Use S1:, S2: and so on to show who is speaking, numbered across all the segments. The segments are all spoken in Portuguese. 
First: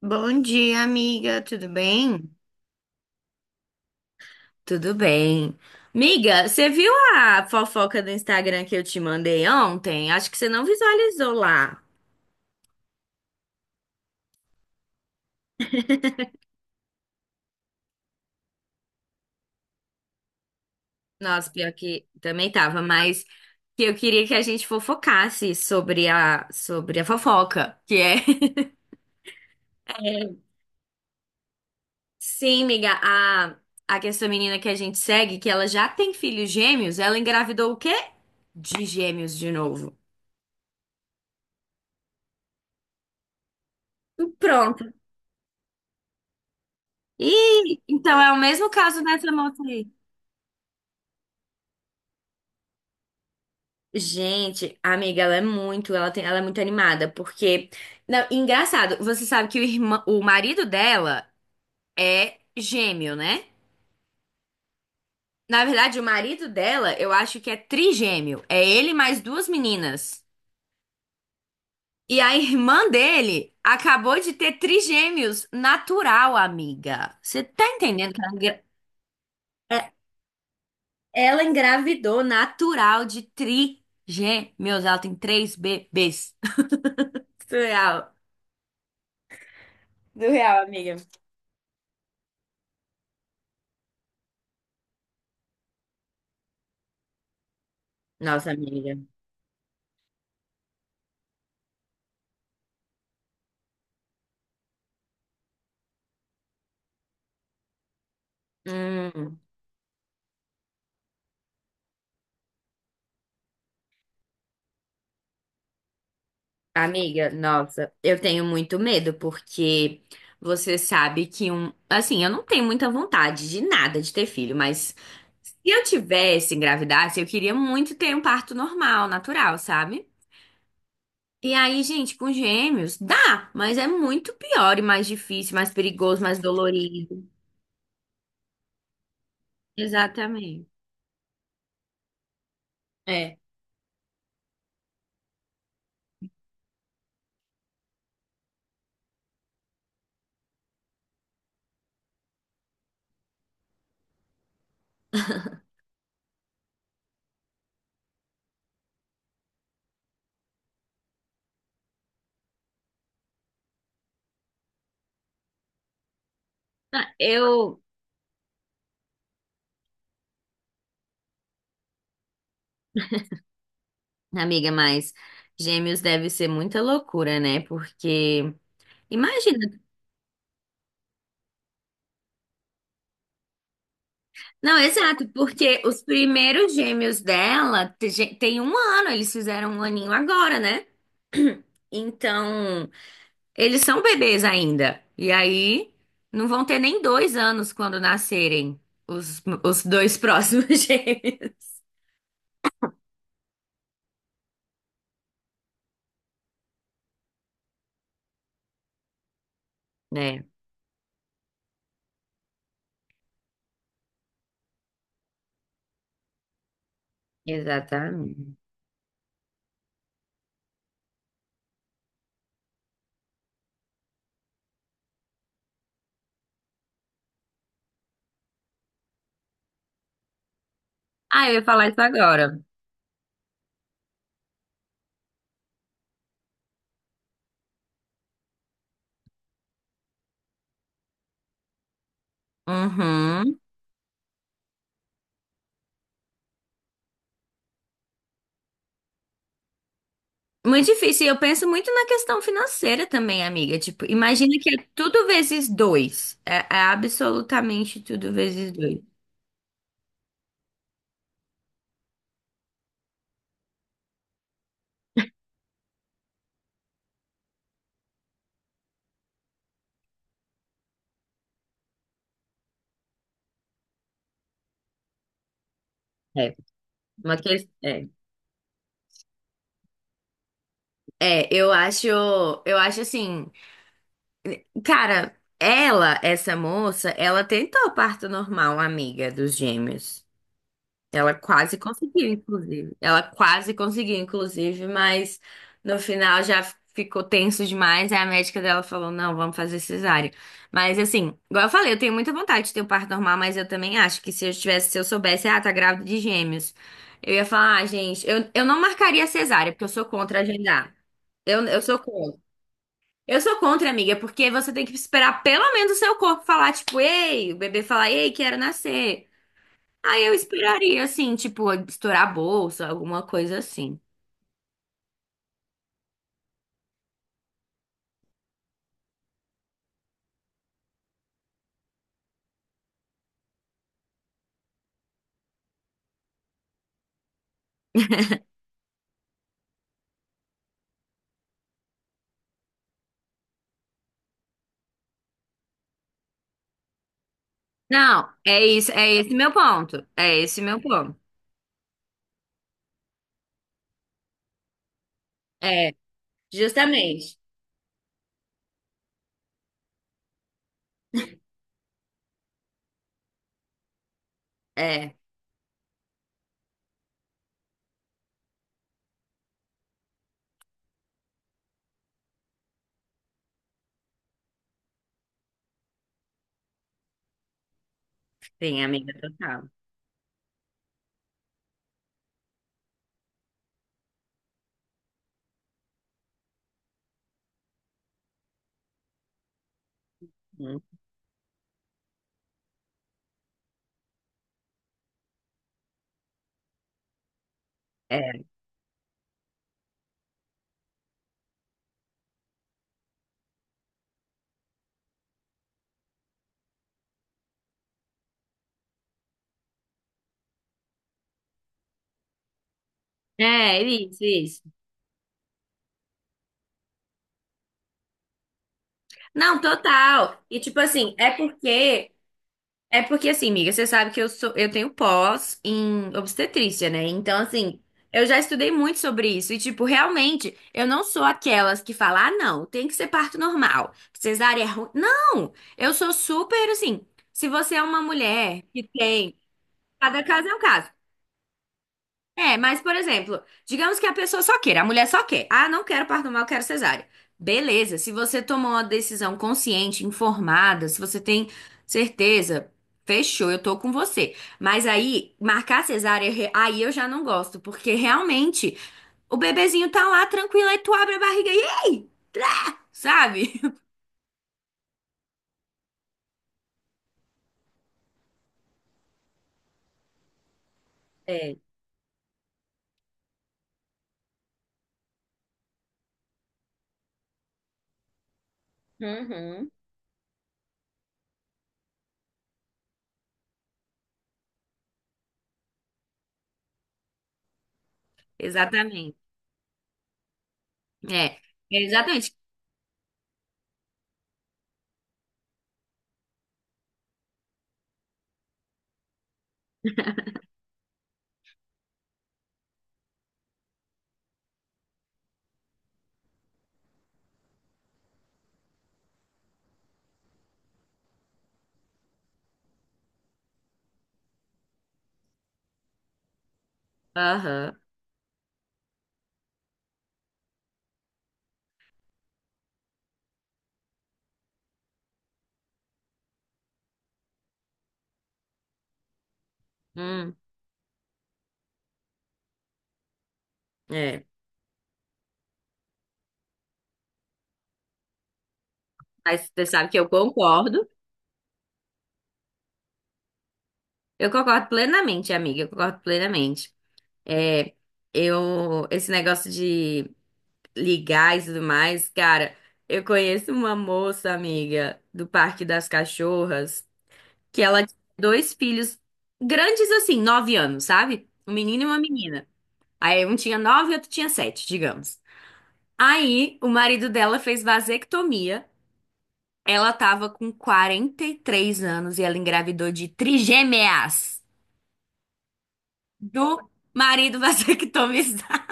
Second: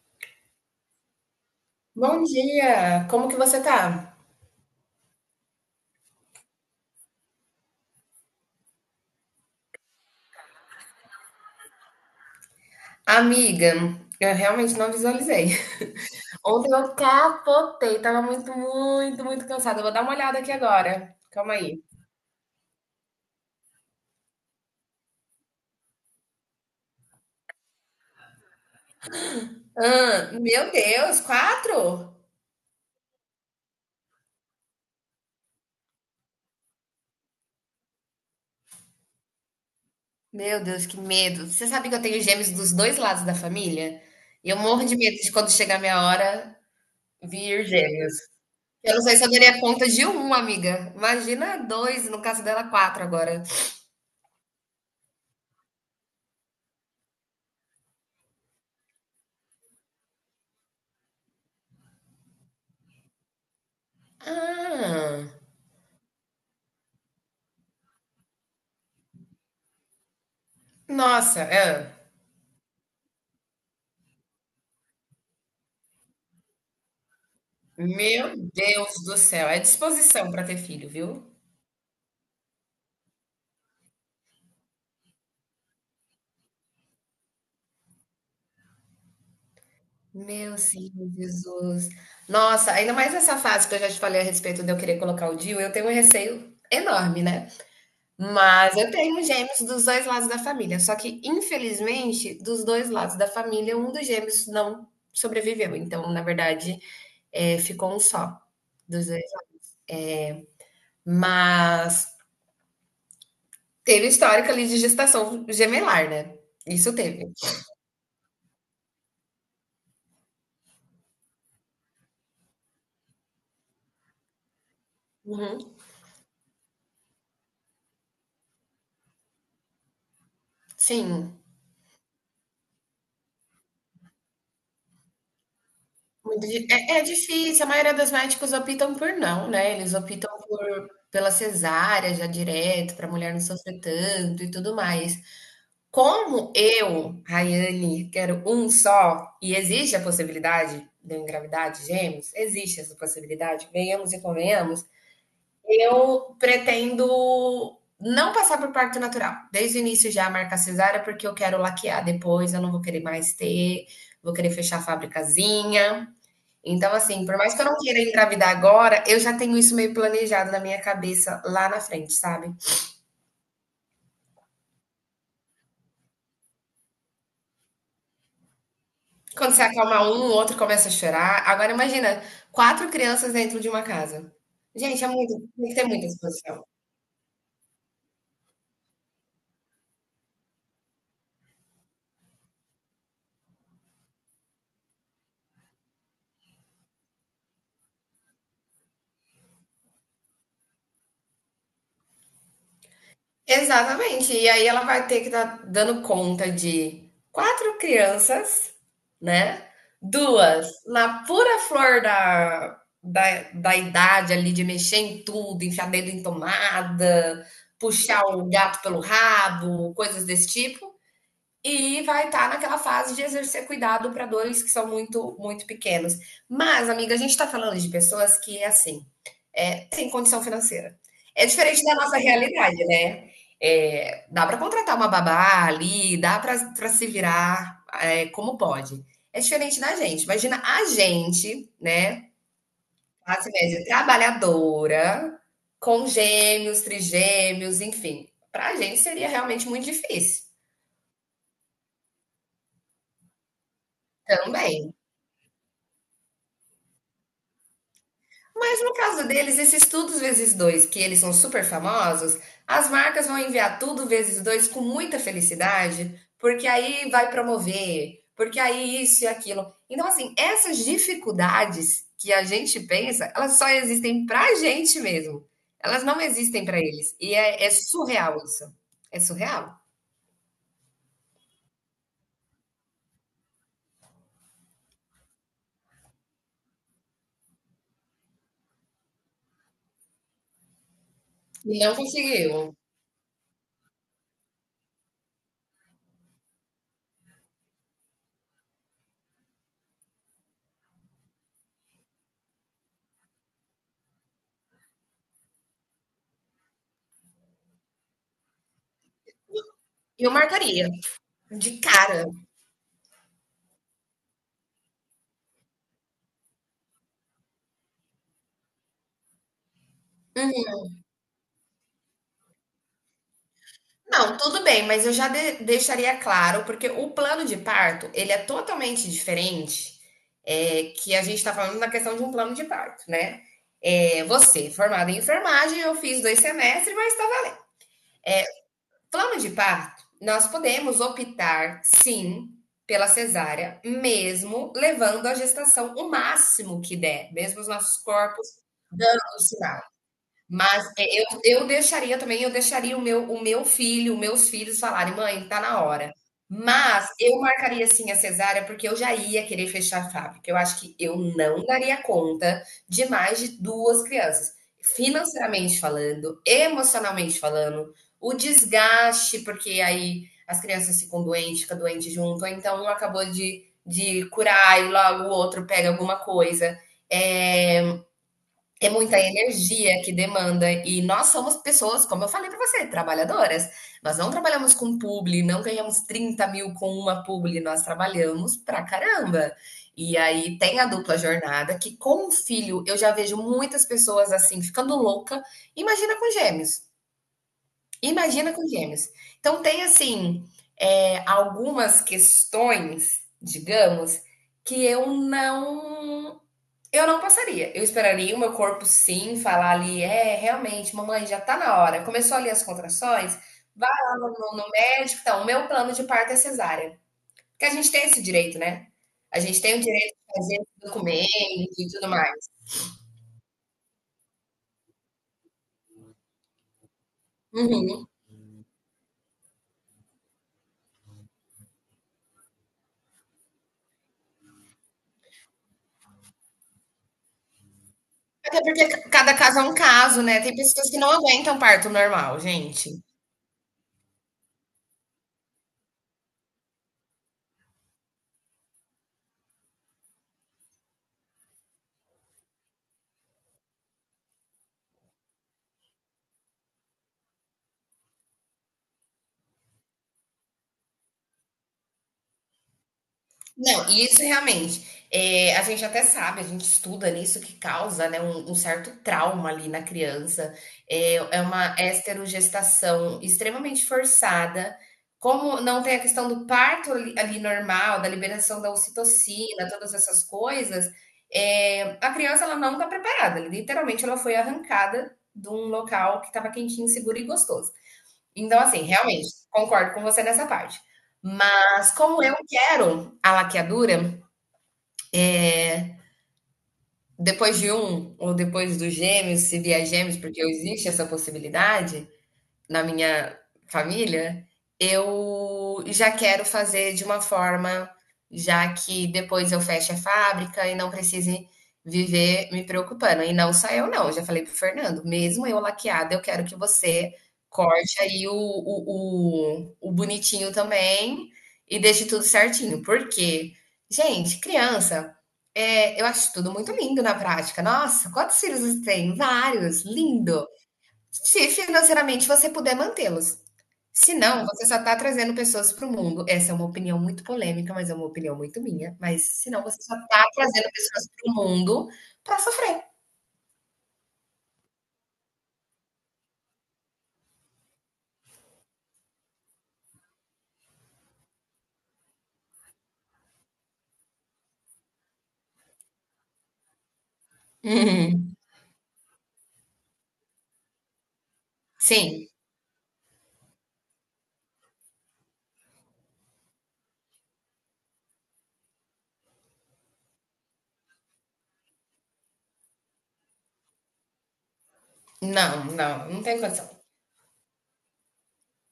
S1: Bom dia, amiga. Tudo
S2: Bom
S1: bem?
S2: dia, como que você tá?
S1: Tudo bem. Amiga, você viu a fofoca do Instagram que eu te mandei ontem? Acho que você não visualizou lá.
S2: Amiga, eu realmente não visualizei. Ontem eu capotei, tava muito, muito, muito cansada. Eu vou dar uma olhada aqui agora.
S1: Nossa,
S2: Calma
S1: pior
S2: aí.
S1: que também tava, mas que eu queria que a gente fofocasse sobre a fofoca, que é
S2: Hã, meu Deus, quatro?
S1: Sim, amiga. a que essa menina que a gente segue, que ela já tem filhos gêmeos, ela engravidou o quê? De gêmeos de novo.
S2: Meu Deus, que medo. Você sabe que eu tenho gêmeos dos dois lados da família? E eu
S1: Pronto.
S2: morro de medo de quando chegar a minha hora vir
S1: E
S2: gêmeos.
S1: então é o mesmo
S2: Eu não
S1: caso
S2: sei se eu
S1: dessa
S2: daria
S1: moça aí.
S2: conta de um, amiga. Imagina dois, no caso dela, quatro agora.
S1: Gente, amiga, ela é muito, ela tem, ela é muito animada, porque, não, engraçado, você sabe que o marido dela é gêmeo, né?
S2: Ah,
S1: Na verdade, o marido dela, eu acho que é trigêmeo. É ele mais duas meninas.
S2: nossa, é.
S1: E a irmã dele acabou de ter trigêmeos natural, amiga. Você tá entendendo que ela,
S2: Meu Deus do céu, é
S1: é-
S2: disposição para ter filho, viu?
S1: ela engravidou natural de trigêmeos? Ela tem três bebês. Surreal.
S2: Meu
S1: Surreal, amiga.
S2: Senhor Jesus. Nossa, ainda mais nessa fase que eu já te falei a respeito de eu querer colocar o DIU, eu tenho um receio enorme, né?
S1: Nossa,
S2: Mas eu
S1: amiga.
S2: tenho gêmeos dos 2 lados da família, só que infelizmente dos 2 lados da família, um dos gêmeos não sobreviveu, então na verdade, ficou um só, dos 2.
S1: Hum,
S2: Mas teve histórico ali de gestação gemelar, né? Isso
S1: amiga,
S2: teve.
S1: nossa, eu tenho muito medo porque você sabe que assim, eu não tenho muita vontade de nada de ter filho, mas se
S2: Uhum.
S1: eu tivesse engravidasse, eu queria muito ter um parto normal, natural, sabe?
S2: Sim.
S1: E aí, gente, com gêmeos dá, mas é muito pior e mais difícil, mais perigoso, mais
S2: Muito di é
S1: dolorido.
S2: difícil, a maioria dos médicos optam por não, né, eles optam
S1: Exatamente.
S2: por pela cesárea já direto, para a mulher
S1: É.
S2: não sofrer tanto e tudo mais. Como eu, Rayane, quero um só e existe a possibilidade de eu engravidar de gêmeos, existe essa possibilidade, venhamos e convenhamos, eu pretendo não passar por parto natural, desde o início já marcar cesárea, porque eu quero laquear depois, eu não vou querer mais ter, vou querer fechar a fabricazinha. Então,
S1: Ah,
S2: assim, por mais que eu não
S1: eu,
S2: queira engravidar agora, eu já tenho isso meio planejado na minha cabeça lá na frente, sabe?
S1: amiga, mas gêmeos deve ser muita loucura, né? Porque
S2: Quando você
S1: imagina.
S2: acalma um, o outro começa a chorar. Agora imagina, 4 crianças dentro de uma casa.
S1: Não,
S2: Gente, é
S1: exato,
S2: muito, tem que
S1: porque
S2: ter
S1: os
S2: muita disposição.
S1: primeiros gêmeos dela tem 1 ano, eles fizeram 1 aninho agora, né? Então, eles são bebês ainda. E aí, não vão ter nem 2 anos quando nascerem os dois próximos gêmeos.
S2: Exatamente. E aí ela vai ter que estar dando conta de 4 crianças, né,
S1: É,
S2: duas na pura flor da idade ali de mexer em tudo, enfiar dedo em tomada, puxar o
S1: exatamente.
S2: gato pelo rabo, coisas desse tipo, e vai estar naquela fase de exercer cuidado para 2 que são muito, muito pequenos. Mas amiga, a gente está falando de pessoas que é assim, é, sem condição financeira. É
S1: Ah, eu ia
S2: diferente
S1: falar
S2: da
S1: isso
S2: nossa
S1: agora.
S2: realidade, né? É, dá para contratar uma babá ali, dá para se virar é, como pode. É diferente da gente. Imagina a gente, né? Classe
S1: Uhum.
S2: média trabalhadora, com gêmeos, trigêmeos, enfim. Para a gente seria realmente muito difícil
S1: Muito difícil. E eu penso muito na questão financeira também, amiga. Tipo, imagina que é
S2: também.
S1: tudo vezes dois. É, absolutamente tudo vezes
S2: Mas no
S1: dois.
S2: caso deles, esses tudo vezes dois, que eles são super famosos, as marcas vão enviar tudo vezes dois com muita felicidade, porque aí vai promover, porque aí isso e aquilo. Então, assim, essas dificuldades que a gente pensa, elas só existem pra gente mesmo. Elas não
S1: É,
S2: existem pra eles. E
S1: uma
S2: é,
S1: que
S2: é
S1: é.
S2: surreal isso. É surreal.
S1: É, eu acho assim, cara, ela, essa moça, ela tentou parto normal, amiga dos gêmeos. Ela quase
S2: E não
S1: conseguiu,
S2: conseguiu.
S1: inclusive. Ela quase conseguiu, inclusive, mas no final já ficou tenso demais. Aí a médica dela falou: não, vamos fazer cesárea. Mas assim, igual eu falei, eu tenho muita vontade de ter um parto normal, mas eu também acho que se eu tivesse, se eu soubesse, ah, tá grávida de gêmeos, eu ia falar, ah, gente, eu não marcaria cesárea, porque eu sou
S2: Eu
S1: contra
S2: marcaria,
S1: agendar. Eu,
S2: de
S1: eu sou
S2: cara.
S1: contra. Eu sou contra, amiga, porque você tem que esperar pelo menos o seu corpo falar, tipo, ei, o bebê falar, ei, quero nascer. Aí eu esperaria, assim, tipo, estourar a bolsa, alguma coisa assim.
S2: Não, tudo bem, mas eu já deixaria claro, porque o plano de parto, ele é totalmente diferente, é, que a gente está falando na questão de um plano de parto, né? É, você, formada em enfermagem, eu fiz dois semestres, mas estava... Plano de parto, nós podemos optar, sim, pela cesárea, mesmo levando a gestação o máximo que der, mesmo os nossos
S1: Não,
S2: corpos
S1: é isso, é esse
S2: dando
S1: meu
S2: sinal.
S1: ponto. É esse meu
S2: Mas é,
S1: ponto.
S2: eu deixaria também, eu deixaria o meu filho, os meus filhos falarem, mãe, tá na
S1: É,
S2: hora. Mas
S1: justamente.
S2: eu marcaria sim a cesárea, porque eu já ia querer fechar a fábrica. Eu acho que eu não daria conta de mais de duas crianças.
S1: É,
S2: Financeiramente falando, emocionalmente falando, o desgaste, porque aí as crianças ficam doentes, fica doente junto, ou então um acabou de curar e logo o outro pega alguma coisa. É,
S1: sim,
S2: é
S1: amiga,
S2: muita
S1: total.
S2: energia que demanda e nós somos pessoas, como eu falei para você, trabalhadoras. Nós não trabalhamos com publi, não ganhamos 30.000 com uma publi, nós trabalhamos pra caramba. E aí tem
S1: Hum,
S2: a dupla jornada, que com o filho eu já vejo muitas pessoas assim, ficando louca. Imagina com gêmeos,
S1: É,
S2: imagina com gêmeos. Então tem assim, é, algumas questões, digamos, que eu não passaria. Eu esperaria o meu corpo sim falar ali, é, realmente, mamãe, já tá na hora. Começou ali as contrações,
S1: é
S2: vai lá
S1: isso,
S2: no, no-
S1: isso.
S2: no médico. Então, o meu plano de parto é cesárea. Porque a gente tem esse direito, né? A
S1: Não,
S2: gente tem o direito de
S1: total.
S2: fazer
S1: E
S2: esse
S1: tipo assim,
S2: documento
S1: é
S2: e tudo
S1: porque
S2: mais.
S1: É porque assim, amiga, você sabe que eu tenho pós em obstetrícia, né? Então, assim,
S2: Uhum.
S1: eu já estudei muito sobre isso e tipo, realmente, eu não sou aquelas que falam, ah, não, tem que ser parto normal, cesárea é ruim. Não, eu sou super assim. Se você é uma
S2: Até
S1: mulher que
S2: porque cada
S1: tem,
S2: caso é um caso,
S1: cada
S2: né?
S1: caso é
S2: Tem
S1: um
S2: pessoas
S1: caso.
S2: que não aguentam parto normal,
S1: É, mas,
S2: gente.
S1: por exemplo, digamos que a pessoa só queira, a mulher só quer. Ah, não quero parto normal, quero cesárea. Beleza, se você tomou uma decisão consciente, informada, se você tem certeza, fechou, eu tô com você. Mas aí, marcar cesárea, aí eu já não gosto, porque realmente o bebezinho tá lá tranquilo, aí tu abre a barriga e ei, sabe?
S2: Não, e isso realmente, a gente até sabe, a gente estuda nisso que causa, né, um certo trauma ali na criança, é
S1: É.
S2: uma esterogestação extremamente forçada, como não tem a questão do parto ali normal, da liberação da ocitocina,
S1: Uhum.
S2: todas essas coisas, a criança ela não está preparada, literalmente ela foi arrancada de um local que estava quentinho, seguro e gostoso. Então, assim,
S1: Exatamente.
S2: realmente, concordo com você nessa parte.
S1: É,
S2: Mas como
S1: exatamente.
S2: eu quero a laqueadura, depois de um ou depois dos gêmeos, se vier gêmeos, porque existe essa possibilidade, na minha família, eu já quero fazer de uma forma já que depois eu fecho a fábrica e não precise viver me preocupando. E não só eu, não. Eu já falei pro Fernando, mesmo eu laqueada, eu quero que você
S1: Aham.
S2: corte aí o bonitinho também e deixe tudo certinho. Porque, gente, criança, é, eu acho tudo muito lindo na prática. Nossa, quantos filhos você tem? Vários,
S1: Hum,
S2: lindo. Se financeiramente você puder mantê-los. Se
S1: é.
S2: não, você só está trazendo pessoas para o mundo. Essa é uma opinião muito polêmica, mas é uma opinião muito minha. Mas se
S1: Mas
S2: não,
S1: você
S2: você
S1: sabe
S2: só
S1: que eu
S2: está trazendo
S1: concordo.
S2: pessoas para o mundo para sofrer.
S1: Eu concordo plenamente, amiga, eu concordo plenamente. É, eu, esse negócio de ligar e tudo mais, cara, eu conheço uma moça, amiga, do Parque das Cachorras, que ela tinha
S2: Uhum.
S1: dois filhos grandes assim, 9 anos, sabe? Um menino e uma
S2: Sim,
S1: menina. Aí um tinha 9 e outro tinha 7, digamos. Aí o marido dela fez vasectomia, ela tava com 43 anos e ela engravidou de trigêmeas,
S2: não, não, não tem condição.
S1: do marido vasectomizado.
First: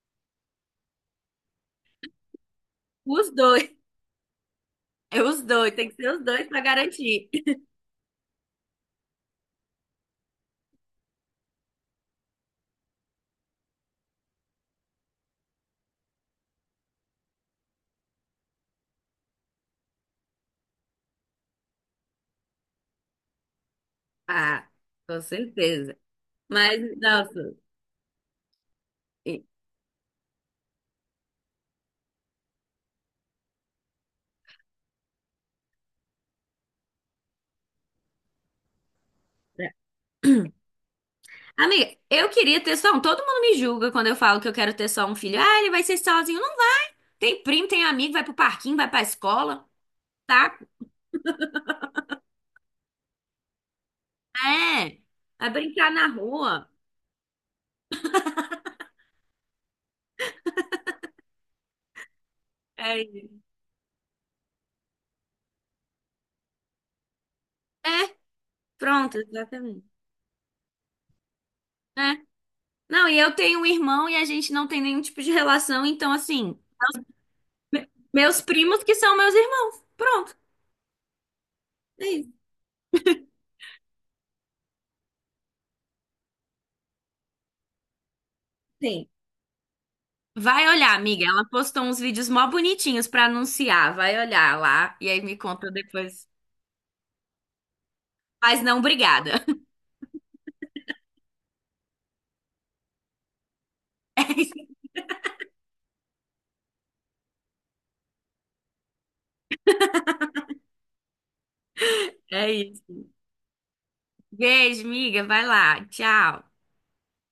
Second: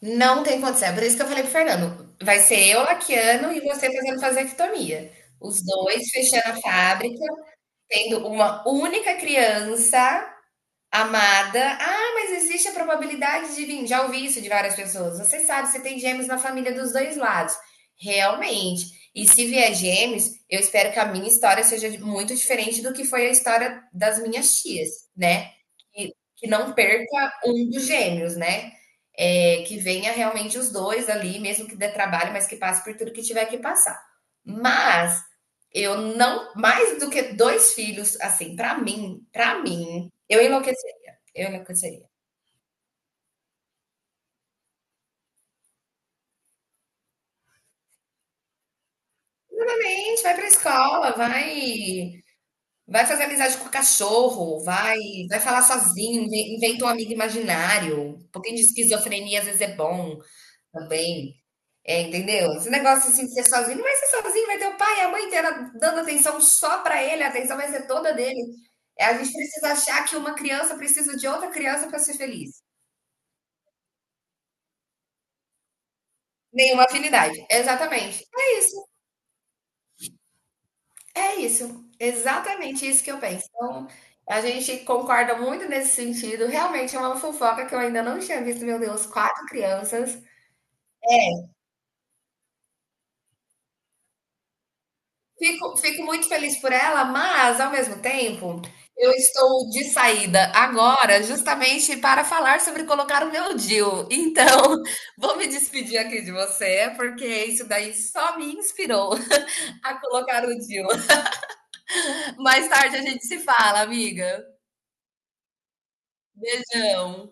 S2: Não tem condição. É por isso que eu falei pro Fernando. Vai ser eu
S1: Os
S2: Laquiano e
S1: dois,
S2: você fazendo vasectomia.
S1: é os
S2: Os
S1: dois, tem que
S2: dois
S1: ser os
S2: fechando
S1: dois
S2: a
S1: para
S2: fábrica,
S1: garantir.
S2: tendo uma única criança amada. Ah, mas existe a probabilidade de vir. Já ouvi isso de várias pessoas. Você sabe, você tem gêmeos na família dos dois lados. Realmente. E se vier gêmeos, eu espero que a minha história seja muito diferente do que foi a história das minhas
S1: Ah,
S2: tias,
S1: com
S2: né?
S1: certeza.
S2: Que não
S1: Mas,
S2: perca
S1: nossa.
S2: um dos gêmeos, né?
S1: e-
S2: É, que venha realmente os dois ali, mesmo que dê trabalho, mas que passe por tudo que tiver que passar. Mas eu não, mais do que dois filhos, assim, pra mim, para
S1: é.
S2: mim, eu enlouqueceria, eu
S1: Amiga,
S2: enlouqueceria.
S1: eu queria ter só um. Todo mundo me julga quando eu falo que eu quero ter só um filho. Ah, ele vai ser sozinho. Não, tem primo, tem amigo, vai pro parquinho, vai pra escola,
S2: A gente, vai pra
S1: tá?
S2: escola, vai vai fazer amizade com o cachorro,
S1: É.
S2: vai
S1: Vai
S2: falar
S1: brincar na
S2: sozinho,
S1: rua.
S2: inventa um amigo imaginário. Um pouquinho de esquizofrenia às vezes é bom também, é, entendeu? Esse
S1: É,
S2: negócio assim de ser sozinho, não vai ser sozinho, vai ter o pai e a mãe inteira dando atenção só pra ele, a atenção vai ser toda
S1: é,
S2: dele. É,
S1: pronto,
S2: a gente precisa
S1: exatamente.
S2: achar que uma criança precisa de outra criança pra ser
S1: É.
S2: feliz.
S1: Não, e eu tenho um irmão e a gente não tem nenhum tipo de relação, então assim.
S2: Nenhuma afinidade. Exatamente.
S1: Meus
S2: É
S1: primos
S2: isso.
S1: que são meus irmãos. Pronto,
S2: É isso,
S1: é isso.
S2: exatamente isso que eu penso. Então, a gente concorda muito nesse sentido. Realmente é uma fofoca que eu ainda não tinha visto, meu Deus,
S1: Sim.
S2: quatro crianças.
S1: Vai olhar, amiga. Ela postou uns vídeos mó bonitinhos pra anunciar. Vai olhar lá e aí me conta
S2: Fico
S1: depois.
S2: muito feliz por ela, mas ao mesmo tempo,
S1: Mas não,
S2: eu
S1: obrigada.
S2: estou de saída agora, justamente para falar sobre colocar o meu DIU.
S1: É
S2: Então, vou me despedir aqui de você, porque isso daí só me inspirou a colocar o DIU.
S1: isso. É
S2: Mais
S1: isso.
S2: tarde a gente se fala, amiga.
S1: Beijo, amiga. Vai lá. Tchau.
S2: Beijão.